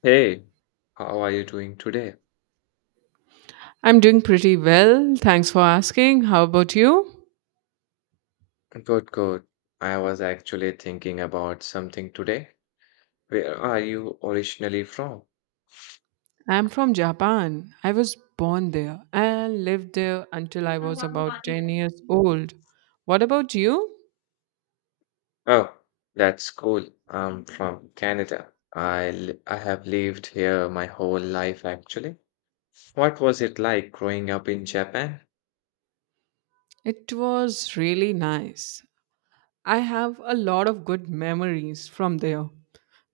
Hey, how are you doing today? I'm doing pretty well. Thanks for asking. How about you? Good, good. I was actually thinking about something today. Where are you originally from? I'm from Japan. I was born there and lived there until I was about 10 years old. What about you? Oh, that's cool. I'm from Canada. I have lived here my whole life actually. What was it like growing up in Japan? It was really nice. I have a lot of good memories from there.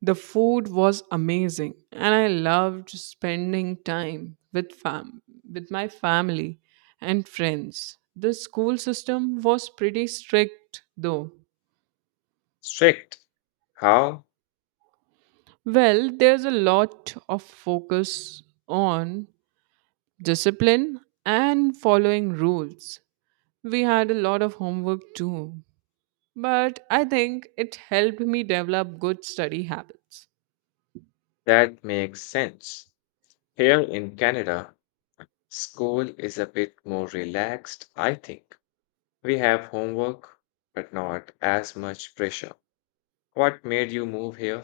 The food was amazing, and I loved spending time with fam with my family and friends. The school system was pretty strict though. Strict. How? Well, there's a lot of focus on discipline and following rules. We had a lot of homework too, but I think it helped me develop good study habits. That makes sense. Here in Canada, school is a bit more relaxed, I think. We have homework, but not as much pressure. What made you move here?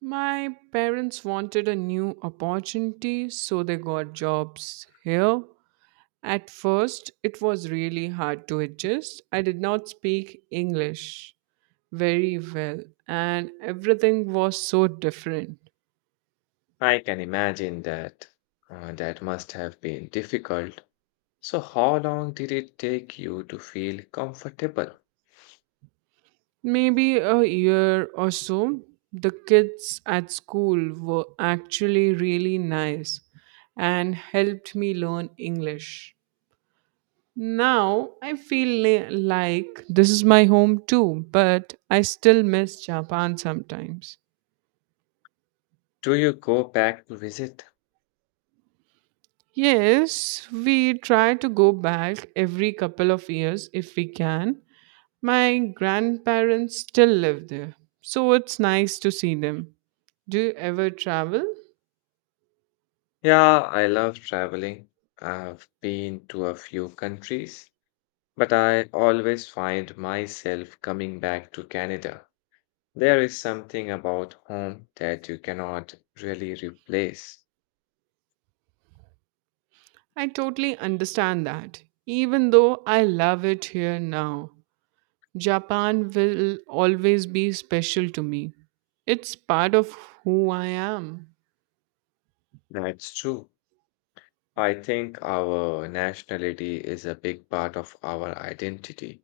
My parents wanted a new opportunity, so they got jobs here. At first, it was really hard to adjust. I did not speak English very well, and everything was so different. I can imagine that. That must have been difficult. So, how long did it take you to feel comfortable? Maybe a year or so, the kids at school were actually really nice and helped me learn English. Now I feel like this is my home too, but I still miss Japan sometimes. Do you go back to visit? Yes, we try to go back every couple of years if we can. My grandparents still live there, so it's nice to see them. Do you ever travel? Yeah, I love traveling. I've been to a few countries, but I always find myself coming back to Canada. There is something about home that you cannot really replace. I totally understand that. Even though I love it here now, Japan will always be special to me. It's part of who I am. That's true. I think our nationality is a big part of our identity.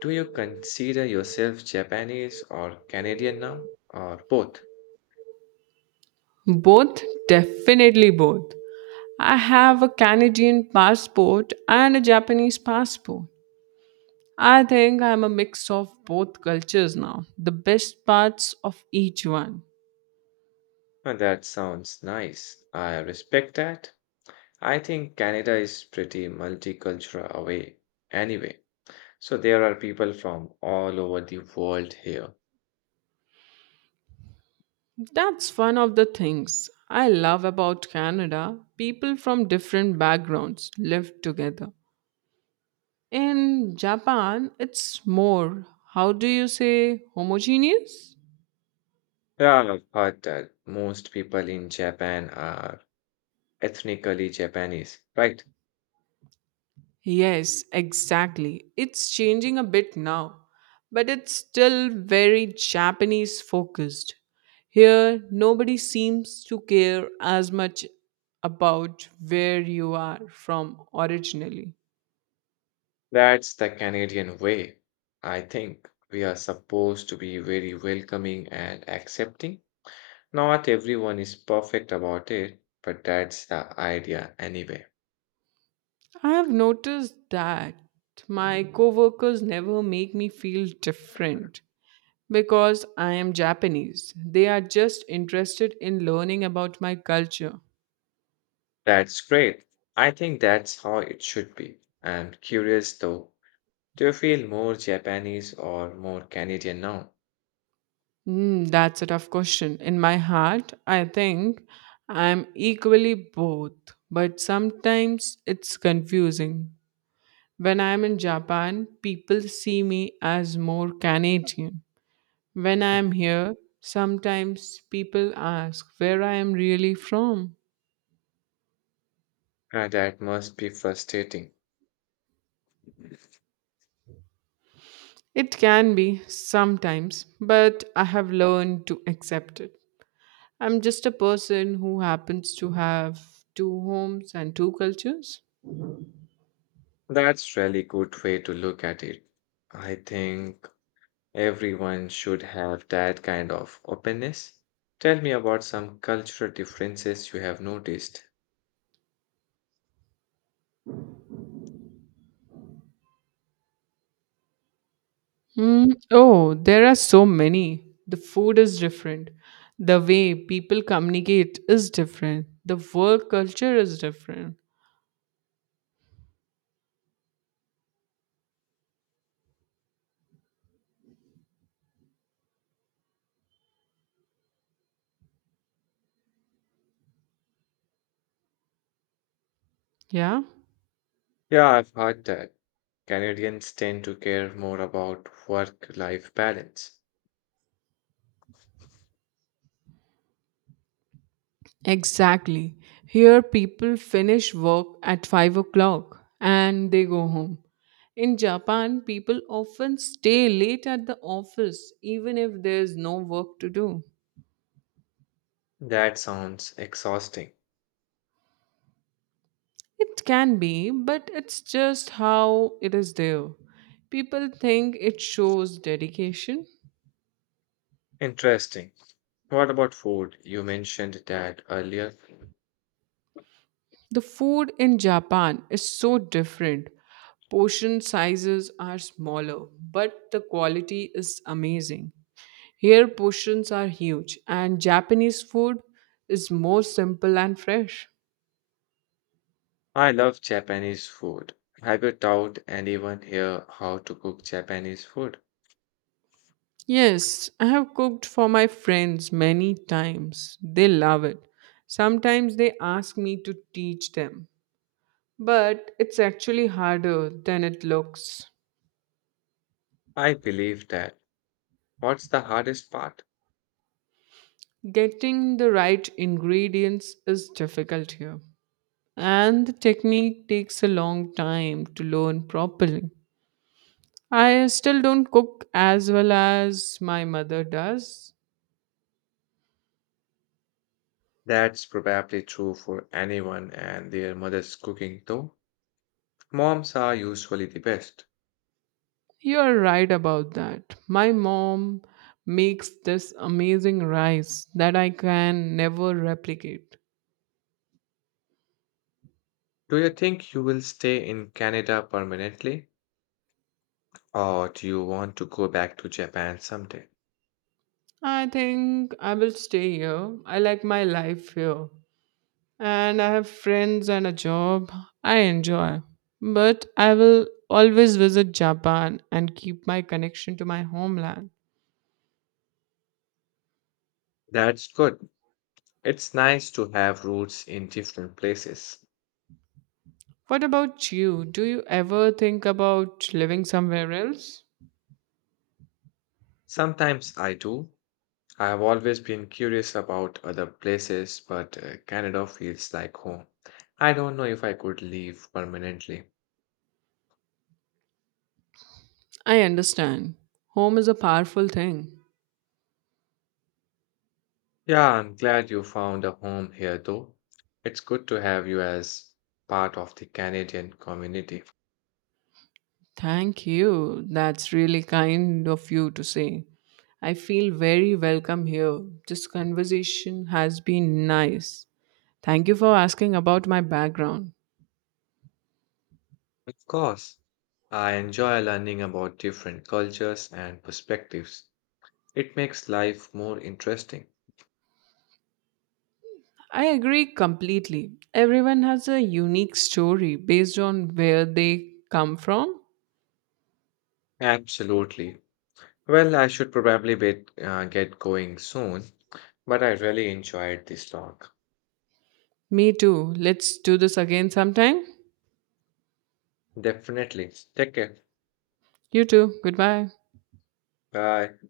Do you consider yourself Japanese or Canadian now, or both? Both, definitely both. I have a Canadian passport and a Japanese passport. I think I'm a mix of both cultures now, the best parts of each one. That sounds nice. I respect that. I think Canada is pretty multicultural away anyway. So there are people from all over the world here. That's one of the things I love about Canada. People from different backgrounds live together. In Japan, it's more, how do you say, homogeneous? Yeah, but have most people in Japan are ethnically Japanese, right? Yes, exactly. It's changing a bit now, but it's still very Japanese focused. Here, nobody seems to care as much about where you are from originally. That's the Canadian way. I think we are supposed to be very welcoming and accepting. Not everyone is perfect about it, but that's the idea anyway. I have noticed that my coworkers never make me feel different because I am Japanese. They are just interested in learning about my culture. That's great. I think that's how it should be. I'm curious though, do you feel more Japanese or more Canadian now? That's a tough question. In my heart, I think I'm equally both, but sometimes it's confusing. When I'm in Japan, people see me as more Canadian. When I'm here, sometimes people ask where I am really from. That must be frustrating. It can be sometimes, but I have learned to accept it. I'm just a person who happens to have two homes and two cultures. That's really good way to look at it. I think everyone should have that kind of openness. Tell me about some cultural differences you have noticed. Oh, there are so many. The food is different. The way people communicate is different. The work culture is different. Yeah. Yeah, I've heard that. Canadians tend to care more about work-life balance. Exactly. Here, people finish work at 5 o'clock and they go home. In Japan, people often stay late at the office even if there's no work to do. That sounds exhausting. It can be, but it's just how it is there. People think it shows dedication. Interesting. What about food? You mentioned that earlier. The food in Japan is so different. Portion sizes are smaller, but the quality is amazing. Here portions are huge, and Japanese food is more simple and fresh. I love Japanese food. Have you taught anyone here how to cook Japanese food? Yes, I have cooked for my friends many times. They love it. Sometimes they ask me to teach them, but it's actually harder than it looks. I believe that. What's the hardest part? Getting the right ingredients is difficult here, and the technique takes a long time to learn properly. I still don't cook as well as my mother does. That's probably true for anyone and their mother's cooking, though. Moms are usually the best. You're right about that. My mom makes this amazing rice that I can never replicate. Do you think you will stay in Canada permanently, or do you want to go back to Japan someday? I think I will stay here. I like my life here. And I have friends and a job I enjoy. But I will always visit Japan and keep my connection to my homeland. That's good. It's nice to have roots in different places. What about you? Do you ever think about living somewhere else? Sometimes I do. I've always been curious about other places, but Canada feels like home. I don't know if I could leave permanently. I understand. Home is a powerful thing. Yeah, I'm glad you found a home here, though. It's good to have you as part of the Canadian community. Thank you. That's really kind of you to say. I feel very welcome here. This conversation has been nice. Thank you for asking about my background. Of course, I enjoy learning about different cultures and perspectives. It makes life more interesting. I agree completely. Everyone has a unique story based on where they come from. Absolutely. Well, I should probably be, get going soon, but I really enjoyed this talk. Me too. Let's do this again sometime. Definitely. Take care. You too. Goodbye. Bye.